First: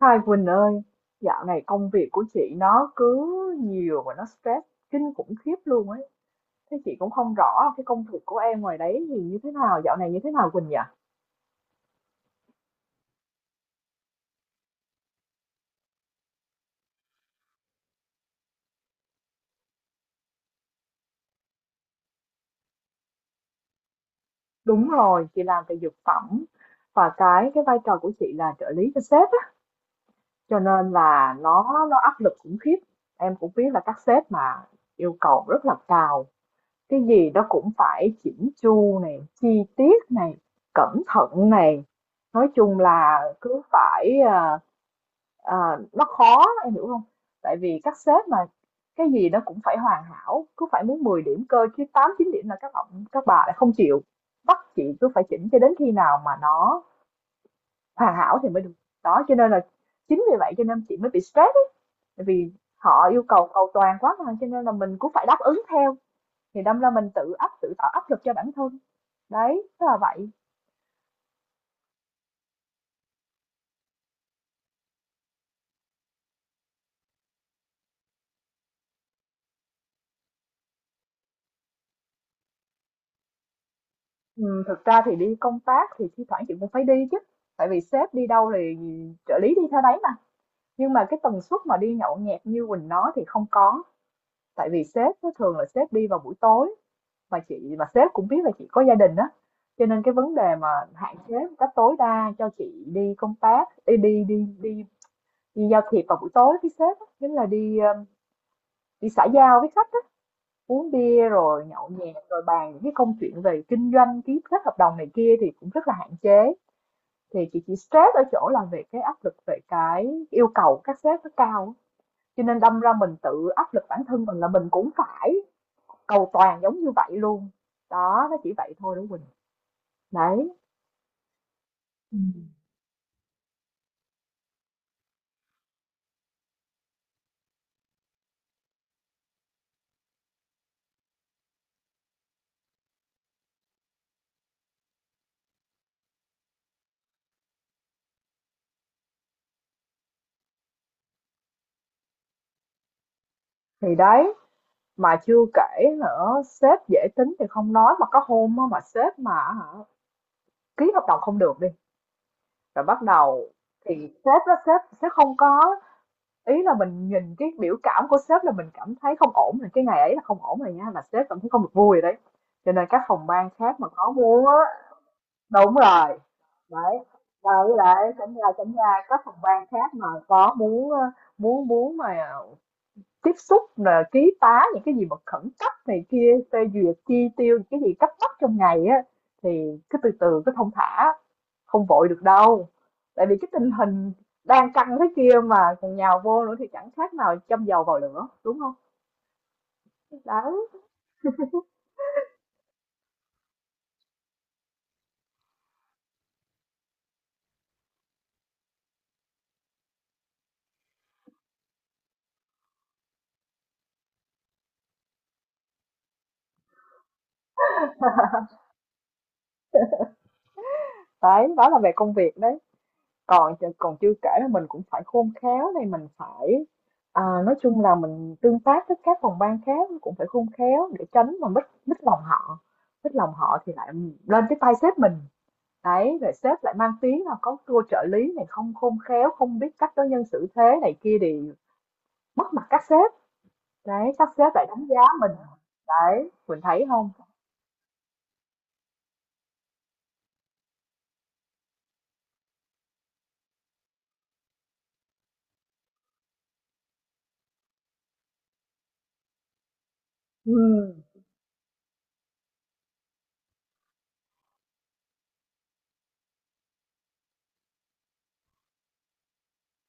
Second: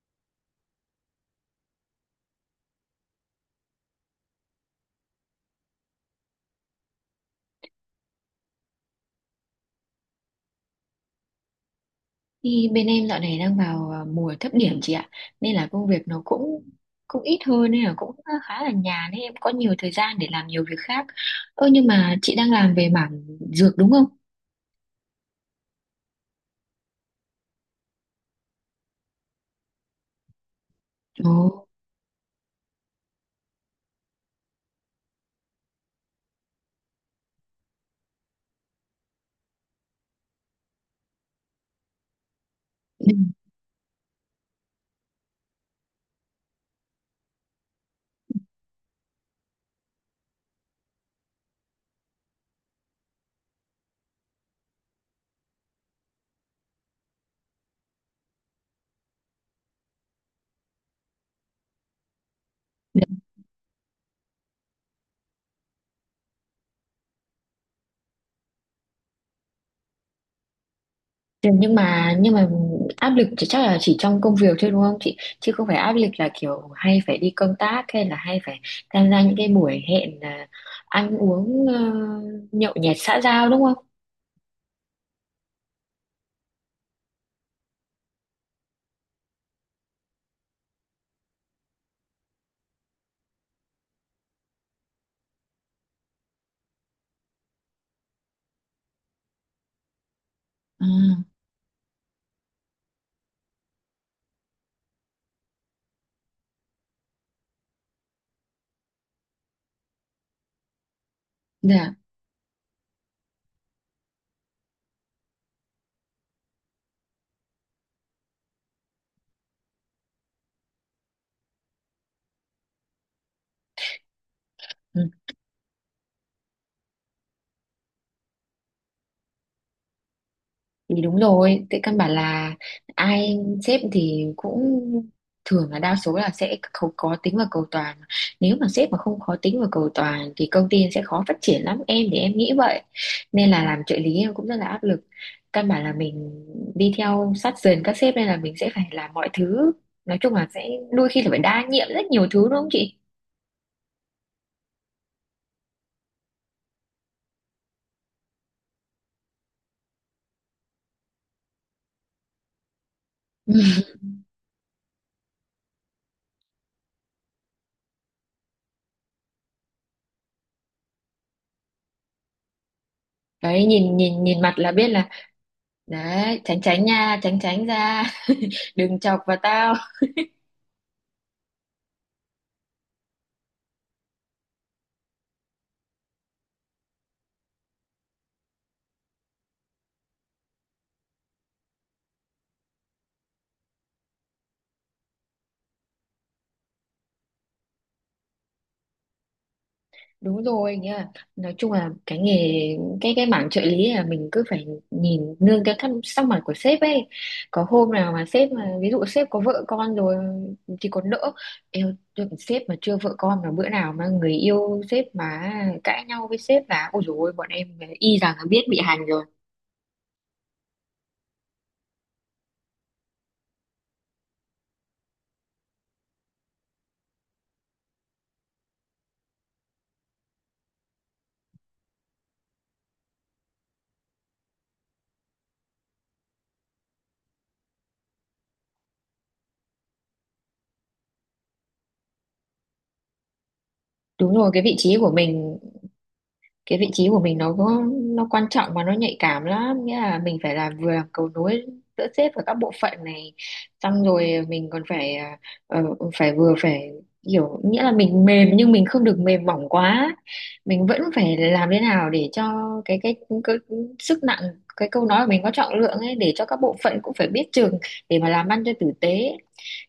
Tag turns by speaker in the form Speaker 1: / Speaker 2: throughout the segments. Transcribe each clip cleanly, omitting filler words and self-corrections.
Speaker 1: Hai Quỳnh ơi, dạo này công việc của chị nó cứ nhiều và nó stress kinh khủng khiếp luôn ấy. Thế chị cũng không rõ cái công việc của em ngoài đấy thì như thế nào, dạo này như thế nào Quỳnh nhỉ?
Speaker 2: Thì bên em dạo này đang vào mùa thấp điểm chị ạ, nên là công việc nó cũng cũng ít hơn, nên là cũng khá là nhàn, nên em có nhiều thời gian để làm nhiều việc khác. Ơ, nhưng mà chị đang làm về mảng dược đúng không?
Speaker 1: Đúng rồi, chị làm về dược phẩm và cái vai trò của chị là trợ lý cho sếp á, cho nên
Speaker 2: Ồ.
Speaker 1: là nó áp lực khủng khiếp. Em cũng biết là các sếp mà yêu cầu rất là cao, cái gì đó cũng phải chỉnh chu này, chi tiết này, cẩn thận này. Nói chung
Speaker 2: Ừ,
Speaker 1: là cứ phải Ờ, nó khó, em hiểu không? Tại vì các sếp mà cái gì nó cũng phải hoàn hảo, cứ phải muốn 10 điểm cơ chứ 8 9 điểm là các ông các bà lại không chịu, bắt chị cứ phải chỉnh cho đến khi nào mà nó hoàn hảo thì mới được. Đó, cho nên là chính vì vậy cho nên chị mới bị stress ấy, tại vì họ yêu cầu cầu toàn quá mà, cho nên là mình cũng phải đáp ứng theo, thì đâm ra mình tự tạo áp lực cho bản thân. Đấy, tức là vậy.
Speaker 2: thế nhưng mà áp lực chắc là chỉ trong công việc thôi đúng không chị, chứ không phải áp lực là kiểu hay phải đi công tác hay phải tham gia những cái buổi hẹn, ăn uống, nhậu nhẹt xã giao đúng không?
Speaker 1: Thực ra thì đi công tác thì thi thoảng chị cũng phải đi chứ, tại vì sếp đi đâu thì trợ lý đi theo đấy mà. Nhưng mà cái tần suất mà đi nhậu nhẹt như Quỳnh nói thì không có. Tại vì sếp nó thường là sếp đi vào buổi tối, và chị và sếp cũng biết là chị có gia đình á. Cho nên cái vấn đề mà
Speaker 2: à,
Speaker 1: hạn chế một cách tối đa cho chị đi công tác, đi đi đi đi, đi giao thiệp vào buổi tối với sếp á, chính là đi đi xã giao với khách á, uống bia rồi nhậu
Speaker 2: dạ,
Speaker 1: nhẹt rồi bàn những cái công chuyện về kinh doanh, ký kết hợp đồng này kia thì cũng rất là hạn chế. Thì chị chỉ stress ở chỗ là về cái áp lực về cái yêu cầu các sếp nó cao á. Cho nên đâm ra mình tự áp lực bản thân mình là mình cũng phải cầu toàn giống như vậy luôn. Đó, nó chỉ vậy thôi đó Quỳnh. Đấy.
Speaker 2: thì đúng rồi, tại căn bản
Speaker 1: Ừ.
Speaker 2: là ai sếp thì cũng thường là đa số là sẽ khó tính và cầu toàn. Nếu mà sếp mà không khó tính và cầu toàn thì công ty sẽ khó phát triển lắm, em thì em nghĩ vậy, nên là làm trợ lý em cũng rất là áp lực. Căn bản là mình đi theo sát sườn các sếp, nên là mình sẽ phải làm mọi thứ, nói chung là sẽ đôi khi là phải đa nhiệm rất nhiều thứ đúng không chị.
Speaker 1: Thì đấy, mà chưa kể nữa sếp dễ tính thì không nói, mà có hôm mà sếp mà ký hợp đồng không được đi rồi bắt đầu thì sếp sẽ không có, ý là mình nhìn cái biểu cảm của sếp là mình cảm thấy không ổn rồi, cái ngày ấy là không ổn rồi nha, là sếp cảm thấy không được vui rồi đấy. Cho nên các phòng ban
Speaker 2: Đấy,
Speaker 1: khác mà
Speaker 2: nhìn
Speaker 1: có
Speaker 2: nhìn nhìn
Speaker 1: muốn
Speaker 2: mặt
Speaker 1: á.
Speaker 2: là biết là.
Speaker 1: Đúng rồi.
Speaker 2: Đấy, tránh tránh
Speaker 1: Đấy,
Speaker 2: nha, tránh
Speaker 1: và
Speaker 2: tránh
Speaker 1: với lại
Speaker 2: ra.
Speaker 1: chẳng là chẳng
Speaker 2: Đừng
Speaker 1: là các
Speaker 2: chọc
Speaker 1: phòng
Speaker 2: vào
Speaker 1: ban
Speaker 2: tao.
Speaker 1: khác mà có muốn muốn muốn mà tiếp xúc là ký tá những cái gì mà khẩn cấp này kia, phê duyệt chi tiêu những cái gì cấp bách trong ngày á, thì cứ từ từ cứ thong thả, không vội được đâu. Tại vì cái tình hình đang căng thế kia mà còn nhào vô nữa thì chẳng khác nào châm dầu vào lửa, đúng không?
Speaker 2: Đúng
Speaker 1: Đấy.
Speaker 2: rồi nha. Nói chung là cái nghề, cái mảng trợ lý là mình cứ phải nhìn nương cái thăm sắc mặt của sếp ấy. Có hôm nào mà sếp mà ví dụ sếp có vợ con rồi thì còn đỡ. Eo, sếp mà chưa vợ con mà bữa nào mà người yêu sếp mà cãi nhau với sếp là ôi dồi ôi, bọn em y rằng là biết bị hành rồi.
Speaker 1: Đấy, đó là về công việc đấy. Còn còn chưa kể là mình cũng phải khôn khéo này, mình phải nói chung là mình tương tác với các phòng ban khác cũng phải khôn khéo để tránh mà mất mất lòng họ. Mất lòng họ thì lại lên cái tay sếp mình. Đấy, rồi sếp lại mang tiếng là có cô trợ lý này không khôn khéo, không biết cách đối nhân xử thế này kia thì mất mặt các sếp. Đấy, các
Speaker 2: Đúng rồi,
Speaker 1: sếp
Speaker 2: cái
Speaker 1: lại
Speaker 2: vị
Speaker 1: đánh
Speaker 2: trí
Speaker 1: giá
Speaker 2: của
Speaker 1: mình.
Speaker 2: mình
Speaker 1: Đấy, mình
Speaker 2: cái
Speaker 1: thấy
Speaker 2: vị trí
Speaker 1: không?
Speaker 2: của mình nó có nó quan trọng và nó nhạy cảm lắm, nghĩa là mình phải là vừa làm cầu nối giữa sếp và các bộ phận này, xong rồi mình còn phải ờ, phải vừa phải hiểu, nghĩa là mình mềm nhưng mình không được mềm mỏng quá.
Speaker 1: Ừ.
Speaker 2: Mình vẫn phải làm thế nào để cho cái cái, cái sức nặng, cái câu nói của mình có trọng lượng ấy, để cho các bộ phận cũng phải biết chừng để mà làm ăn cho tử tế,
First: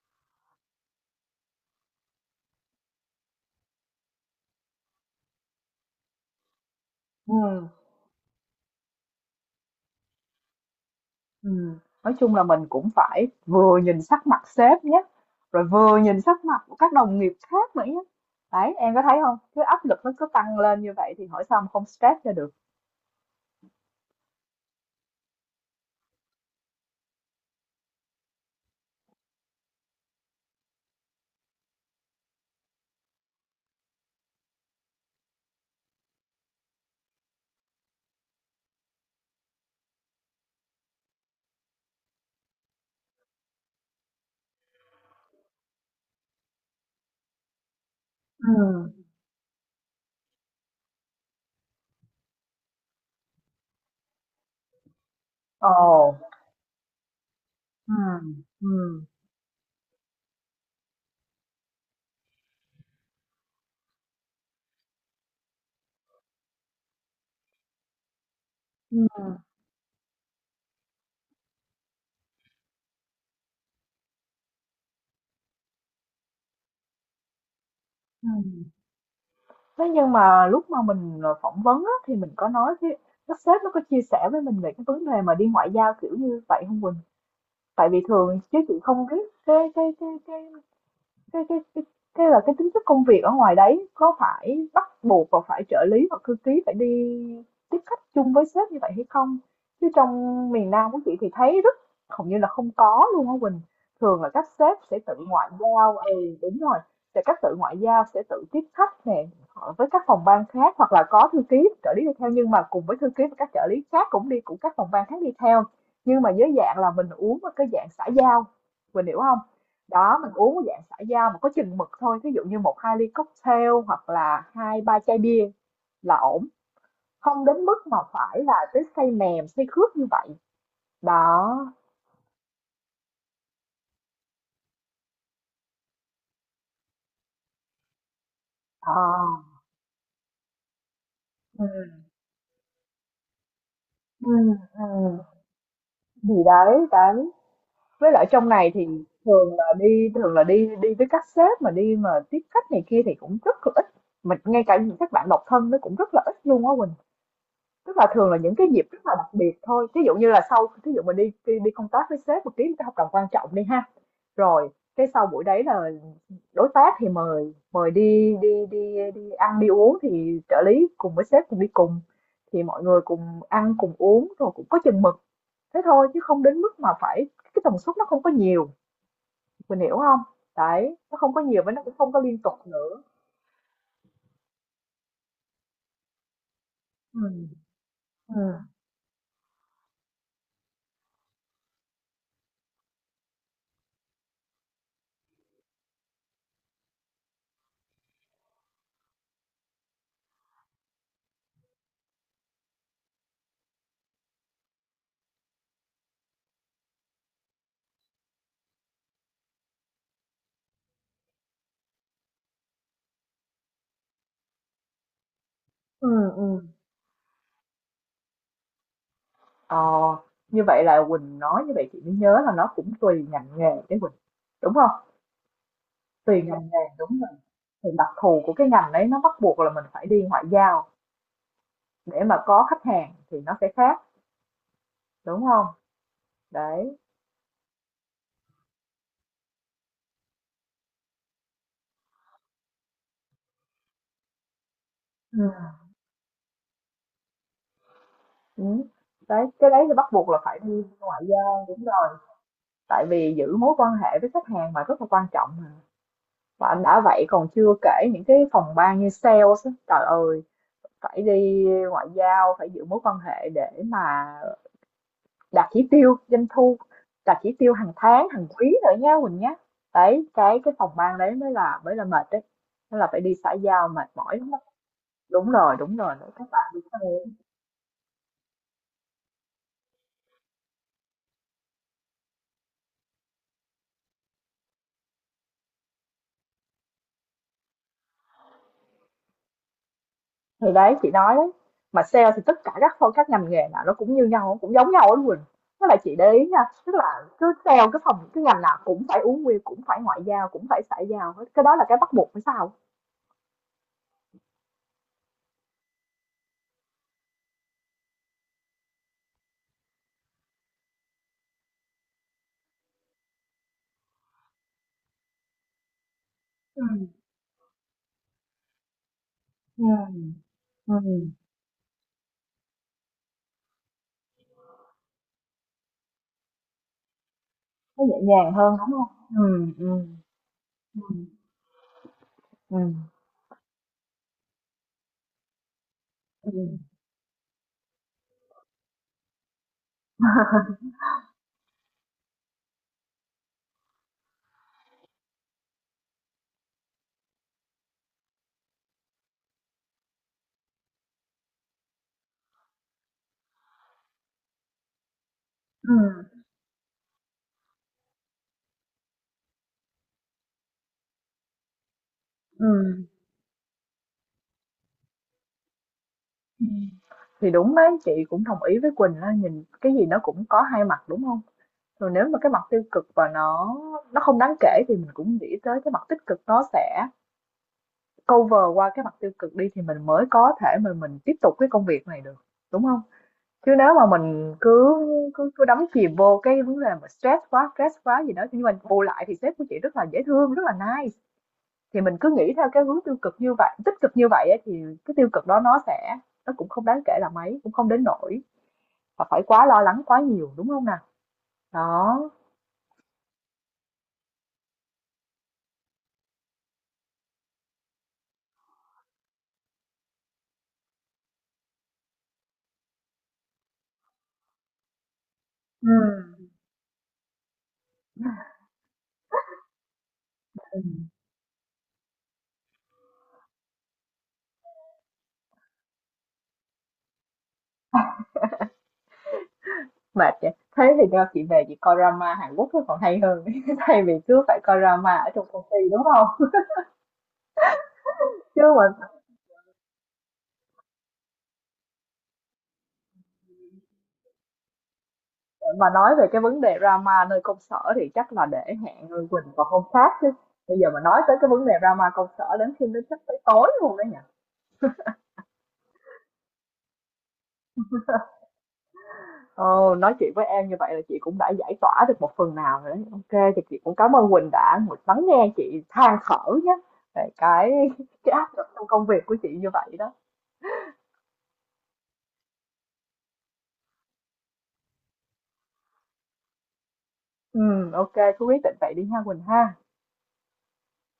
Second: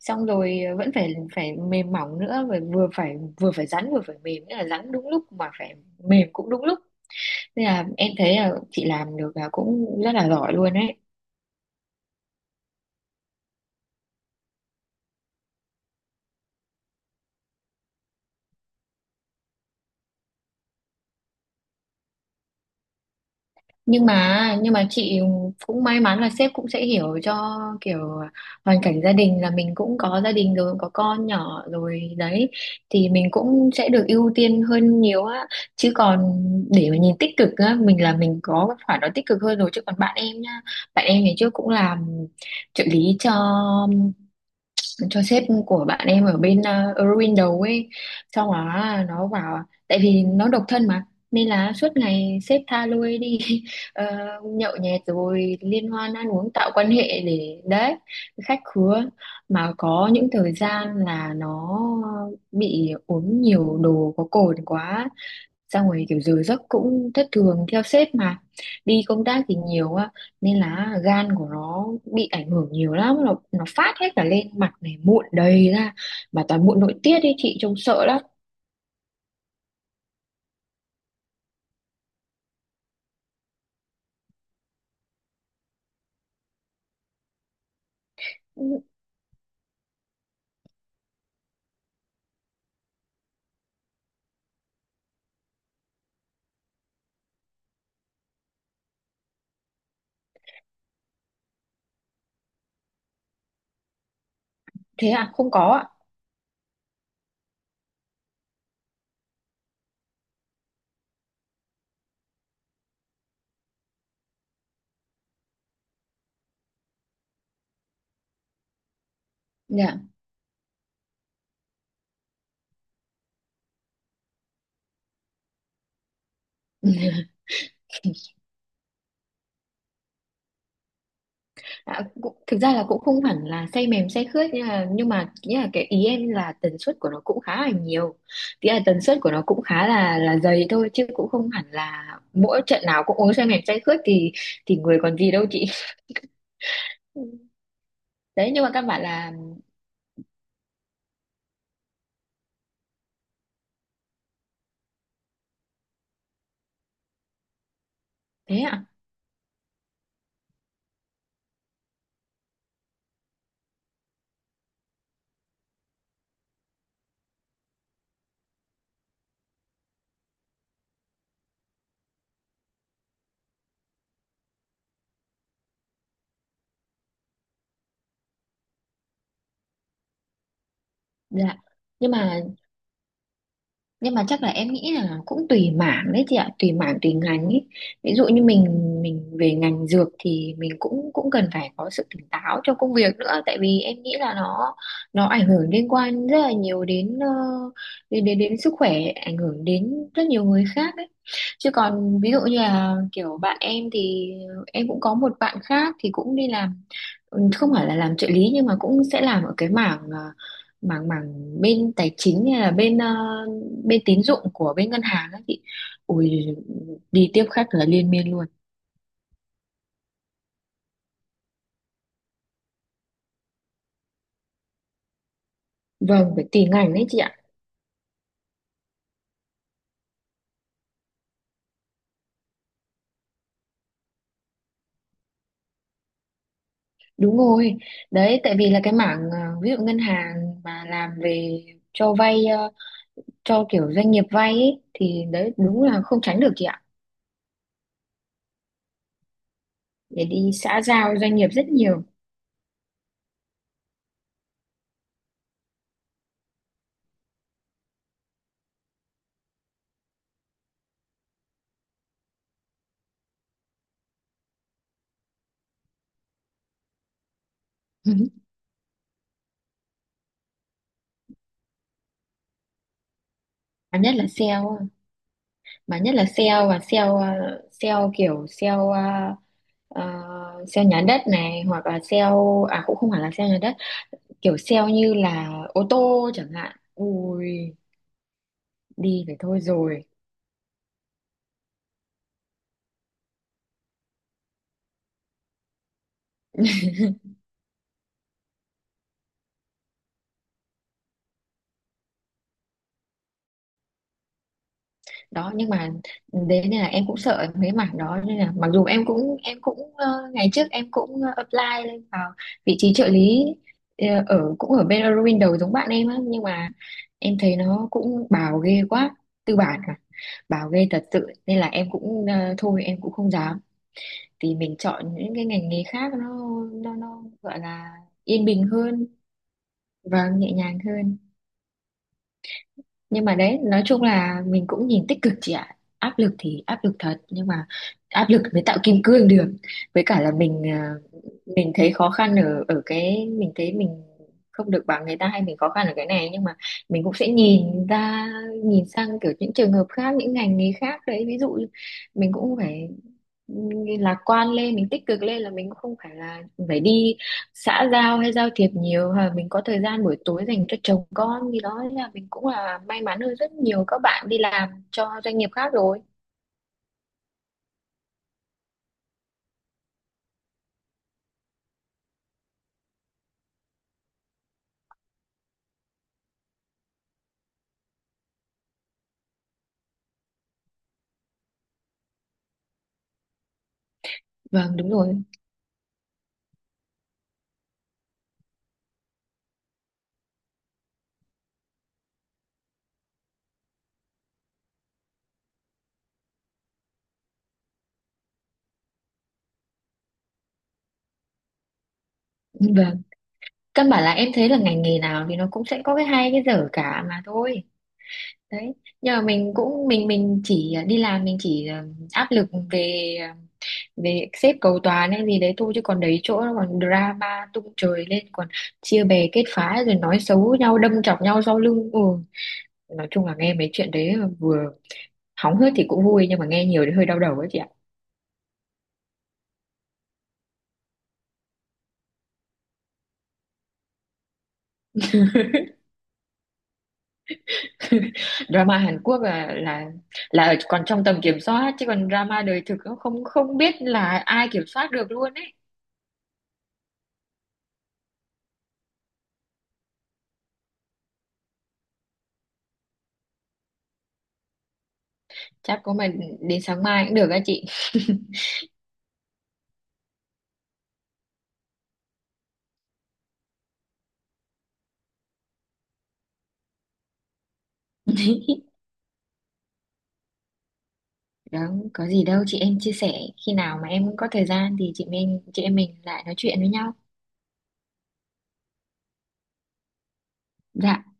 Speaker 2: xong rồi vẫn phải phải mềm mỏng nữa, và vừa phải rắn vừa phải mềm, nghĩa là rắn đúng lúc mà phải mềm cũng đúng lúc.
Speaker 1: Ừ.
Speaker 2: Nên là em thấy là chị làm được là cũng rất là giỏi luôn đấy.
Speaker 1: Nói chung là mình cũng phải vừa nhìn sắc mặt sếp nhé, rồi vừa nhìn sắc mặt của các đồng nghiệp khác nữa nhé. Đấy, em có thấy không? Cái áp lực nó cứ tăng lên như vậy thì hỏi sao mà không stress cho được.
Speaker 2: Nhưng mà chị cũng may mắn là sếp cũng sẽ hiểu cho kiểu hoàn cảnh gia đình, là mình cũng có gia đình rồi có con nhỏ rồi đấy, thì mình cũng sẽ được ưu tiên hơn nhiều á, chứ còn để mà nhìn tích cực á, mình là mình có cái khoản đó tích cực hơn rồi. Chứ còn bạn em nhá, bạn em ngày trước cũng làm trợ lý cho sếp của bạn em ở bên Eurowindow ấy, xong đó
Speaker 1: Ừ.
Speaker 2: là nó bảo tại vì nó độc thân mà, nên là suốt ngày sếp tha lôi đi. ờ, Nhậu nhẹt rồi liên
Speaker 1: Ồ.
Speaker 2: hoan ăn uống tạo quan hệ để
Speaker 1: Ừ.
Speaker 2: đấy, khách
Speaker 1: Ừ.
Speaker 2: khứa, mà có những thời gian là nó bị uống nhiều đồ có cồn quá, xong rồi kiểu giờ giấc cũng thất thường theo sếp mà
Speaker 1: Ừ.
Speaker 2: đi công tác thì nhiều, nên là gan của nó bị ảnh hưởng nhiều lắm, nó phát hết cả lên mặt này, mụn đầy ra, mà toàn mụn nội tiết ấy chị, trông sợ lắm.
Speaker 1: Ừ. Thế nhưng mà lúc mà mình phỏng vấn á, thì mình có nói cái, các sếp nó có chia sẻ với mình về cái vấn đề mà đi ngoại giao kiểu như vậy không Quỳnh? Tại vì thường chứ chị không biết cái Cái cái cái cái là cái tính chất công việc ở ngoài đấy có phải bắt buộc và phải trợ lý hoặc thư ký phải đi tiếp khách chung với sếp như vậy hay không? Chứ trong miền Nam của chị thì thấy rất, hầu như là không có luôn á Quỳnh. Thường là các sếp sẽ
Speaker 2: Thế
Speaker 1: tự
Speaker 2: à,
Speaker 1: ngoại
Speaker 2: không có ạ.
Speaker 1: giao, ừ đúng rồi, sẽ các tự ngoại giao sẽ tự tiếp khách nè họ với các phòng ban khác, hoặc là có thư ký trợ lý đi theo nhưng mà cùng với thư ký và các trợ lý khác cũng đi, cũng các phòng ban khác đi theo, nhưng mà dưới dạng là mình uống ở cái dạng xã giao, mình hiểu không?
Speaker 2: Dạ.
Speaker 1: Đó, mình uống cái dạng xã giao mà có chừng mực thôi, ví dụ như một hai ly cocktail hoặc là hai ba chai bia là ổn, không đến mức mà phải là tới say mềm say khướt như vậy. Đó.
Speaker 2: À, thực ra là cũng không hẳn là say mềm say khướt, nhưng mà ý là cái ý em là tần suất của nó cũng khá là nhiều, nghĩa là tần suất của
Speaker 1: À,
Speaker 2: nó cũng khá là dày thôi, chứ cũng không
Speaker 1: ừ,
Speaker 2: hẳn là mỗi trận nào cũng uống say mềm say khướt,
Speaker 1: ừ,
Speaker 2: thì
Speaker 1: ừ.
Speaker 2: người còn gì đâu chị.
Speaker 1: Gì đấy đấy. Với lại trong
Speaker 2: Đấy, nhưng
Speaker 1: này
Speaker 2: mà các
Speaker 1: thì
Speaker 2: bạn là.
Speaker 1: thường là đi đi với các sếp mà đi mà tiếp khách này kia thì cũng rất là ít, mình ngay cả những các bạn độc thân nó cũng rất là ít luôn á Quỳnh. Tức là thường là những
Speaker 2: Thế
Speaker 1: cái
Speaker 2: ạ.
Speaker 1: dịp rất là đặc biệt thôi, ví dụ như là sau, ví dụ mình đi đi đi công tác với sếp mình ký một cái hợp đồng quan trọng đi ha, rồi cái sau buổi đấy là đối tác thì mời mời đi đi đi đi ăn đi uống thì trợ lý cùng với sếp cùng đi cùng, thì mọi người cùng ăn cùng uống rồi cũng có chừng mực, thế thôi chứ không đến mức mà phải, cái tần suất nó không có nhiều, mình hiểu không? Đấy, nó không có
Speaker 2: Dạ.
Speaker 1: nhiều và nó cũng
Speaker 2: nhưng
Speaker 1: không có liên
Speaker 2: mà
Speaker 1: tục nữa.
Speaker 2: nhưng mà chắc là em nghĩ là cũng tùy mảng đấy chị ạ, tùy mảng tùy ngành
Speaker 1: Ừ.
Speaker 2: ấy. Ví dụ
Speaker 1: Ừ.
Speaker 2: như mình về ngành dược thì mình cũng cũng cần phải có sự tỉnh táo trong công việc nữa, tại vì em nghĩ là nó ảnh hưởng liên quan rất là nhiều đến sức khỏe, ảnh hưởng đến rất nhiều người khác ấy. Chứ còn ví dụ như là kiểu bạn em thì em cũng có một bạn khác thì cũng đi làm, không phải là làm trợ lý nhưng mà cũng sẽ làm ở cái mảng, mảng bên tài chính, hay là bên bên tín dụng của bên ngân hàng ấy chị.
Speaker 1: Ừ.
Speaker 2: Ui,
Speaker 1: Ừ.
Speaker 2: đi tiếp khách là liên miên luôn.
Speaker 1: Ờ, như vậy là Quỳnh nói như vậy chị mới nhớ là nó cũng tùy ngành nghề đấy Quỳnh, đúng không?
Speaker 2: Vâng,
Speaker 1: Tùy,
Speaker 2: phải
Speaker 1: dạ, ngành
Speaker 2: tùy
Speaker 1: nghề
Speaker 2: ngành đấy
Speaker 1: đúng
Speaker 2: chị ạ.
Speaker 1: rồi, thì đặc thù của cái ngành đấy nó bắt buộc là mình phải đi ngoại giao để mà có khách hàng thì nó sẽ khác, đúng không? Đấy.
Speaker 2: Đúng rồi, đấy tại vì là cái mảng, ví dụ ngân hàng mà làm về cho vay, cho kiểu doanh nghiệp vay ấy, thì
Speaker 1: Ừ.
Speaker 2: đấy đúng là không tránh được chị ạ,
Speaker 1: Ừ. Đấy cái đấy thì bắt
Speaker 2: để
Speaker 1: buộc là
Speaker 2: đi
Speaker 1: phải
Speaker 2: xã
Speaker 1: đi
Speaker 2: giao
Speaker 1: ngoại
Speaker 2: doanh nghiệp
Speaker 1: giao,
Speaker 2: rất
Speaker 1: đúng
Speaker 2: nhiều.
Speaker 1: rồi. Tại vì giữ mối quan hệ với khách hàng mà rất là quan trọng mà, và đã vậy còn chưa kể những cái phòng ban như sales á, trời ơi, phải đi ngoại giao, phải giữ mối quan hệ để mà đạt chỉ tiêu doanh thu, đạt chỉ tiêu hàng tháng hàng quý nữa nha Quỳnh nhé. Đấy, cái phòng ban đấy mới là mệt đấy, nó là phải đi xã giao
Speaker 2: mà
Speaker 1: mệt
Speaker 2: nhất là
Speaker 1: mỏi lắm đó.
Speaker 2: sale
Speaker 1: Đúng rồi, đúng
Speaker 2: mà
Speaker 1: rồi
Speaker 2: nhất là
Speaker 1: đấy, các bạn
Speaker 2: sale và
Speaker 1: đúng
Speaker 2: sale,
Speaker 1: rồi.
Speaker 2: sale kiểu sale, ờ, sale nhà đất này, hoặc là sale, cũng không hẳn là sale nhà đất, kiểu sale như là ô tô chẳng hạn. Ui, đi phải thôi rồi.
Speaker 1: Thì đấy chị nói đấy, mà sale thì tất cả các phong các ngành nghề nào nó cũng như nhau cũng giống nhau đó Quỳnh. Tức là chị để ý nha, tức là cứ sale cái phòng cái ngành nào cũng phải uống bia cũng phải ngoại giao cũng phải xã giao hết, cái đó là cái bắt buộc phải sao.
Speaker 2: Đó, nhưng mà đấy nên là em cũng sợ mấy mảng đó, nên là mặc dù em cũng ngày trước em cũng apply lên vào vị trí trợ lý, cũng ở bên Eurowindow giống bạn em á, nhưng mà
Speaker 1: Ừ.
Speaker 2: em thấy nó cũng bào ghê quá, tư bản à,
Speaker 1: Ừ.
Speaker 2: bào ghê thật sự,
Speaker 1: Ừ.
Speaker 2: nên là em cũng thôi em cũng không dám, thì mình chọn những cái ngành nghề khác, nó gọi là
Speaker 1: Nó nhẹ
Speaker 2: yên
Speaker 1: nhàng
Speaker 2: bình
Speaker 1: hơn đúng
Speaker 2: hơn
Speaker 1: không. Ừ. Ừ.
Speaker 2: và nhẹ nhàng
Speaker 1: Ừ.
Speaker 2: hơn. Nhưng mà đấy, nói chung là mình cũng nhìn tích cực chị ạ, áp lực
Speaker 1: Ừ.
Speaker 2: thì áp lực thật, nhưng mà áp lực mới tạo kim cương được. Với cả là mình thấy khó khăn ở ở cái mình thấy mình không được bằng người ta, hay mình khó khăn ở cái này, nhưng mà mình cũng sẽ nhìn ra nhìn sang kiểu những trường hợp khác, những ngành nghề khác đấy. Ví dụ mình cũng phải ừ, lạc quan lên, mình tích cực lên là mình cũng không phải
Speaker 1: Ừm,
Speaker 2: là phải đi xã giao hay giao thiệp nhiều, hoặc là mình có thời gian buổi tối dành cho chồng con, thì đó là mình cũng là may
Speaker 1: ừm.
Speaker 2: mắn hơn rất nhiều các bạn đi làm cho doanh nghiệp khác rồi.
Speaker 1: Ừm. Thì đúng đấy, chị cũng đồng ý với Quỳnh á, nhìn cái gì nó cũng có hai mặt, đúng không? Rồi nếu mà cái mặt tiêu cực và nó không đáng kể thì mình cũng nghĩ tới cái mặt tích cực nó sẽ cover qua cái mặt tiêu cực đi thì mình mới có thể mà mình tiếp tục cái công việc này được, đúng không? Chứ nếu mà mình
Speaker 2: Vâng, đúng
Speaker 1: cứ
Speaker 2: rồi.
Speaker 1: cứ cứ đắm chìm vô cái vấn đề mà stress quá gì đó, nhưng mà bù lại thì sếp của chị rất là dễ thương, rất là nice. Thì mình cứ nghĩ theo cái hướng tiêu cực như vậy tích cực như vậy á thì cái tiêu cực đó nó sẽ, nó cũng không đáng kể là mấy, cũng không đến nỗi mà phải quá lo lắng quá nhiều, đúng không nào? Đó.
Speaker 2: Vâng, căn bản là em thấy là ngành nghề nào thì nó cũng sẽ có cái hay cái dở cả mà thôi đấy. Nhưng mà mình chỉ đi làm, mình chỉ áp lực về về xếp cầu toàn hay gì đấy thôi, chứ còn đấy chỗ
Speaker 1: Ừm.
Speaker 2: nó còn drama tung trời lên, còn chia bè kết phái rồi nói xấu nhau đâm
Speaker 1: Ừm,
Speaker 2: chọc nhau sau lưng. Ừ, nói chung là nghe mấy chuyện đấy vừa hóng hớt thì cũng vui, nhưng mà nghe nhiều thì hơi đau đầu ấy chị ạ.
Speaker 1: mệt vậy. Thế thì do chị về chị coi drama Hàn Quốc nó còn hay hơn thay vì cứ phải coi drama ở trong công ty, đúng không? Chứ
Speaker 2: Drama Hàn
Speaker 1: mà
Speaker 2: Quốc là còn trong tầm kiểm soát, chứ còn drama đời thực nó không không biết là ai kiểm soát được luôn ấy.
Speaker 1: nói về cái vấn đề drama nơi công sở thì chắc là để hẹn người Quỳnh vào hôm khác chứ. Bây giờ mà nói tới cái vấn đề drama công sở đến khi nó chắc tới tối luôn đấy nhỉ?
Speaker 2: Chắc có mà đến sáng mai cũng được á chị.
Speaker 1: Ồ, nói chuyện với em như vậy là chị cũng đã giải tỏa được một phần nào rồi đấy. Ok, thì chị cũng cảm ơn Quỳnh đã một lắng nghe chị than thở nhé, về cái cái áp lực trong công việc của chị như vậy đó.
Speaker 2: Đó, có gì đâu chị, em chia sẻ. Khi nào mà em có thời gian thì chị em mình lại nói chuyện với nhau.
Speaker 1: Ừ, ok, cứ quyết định vậy đi ha Quỳnh ha.
Speaker 2: Dạ.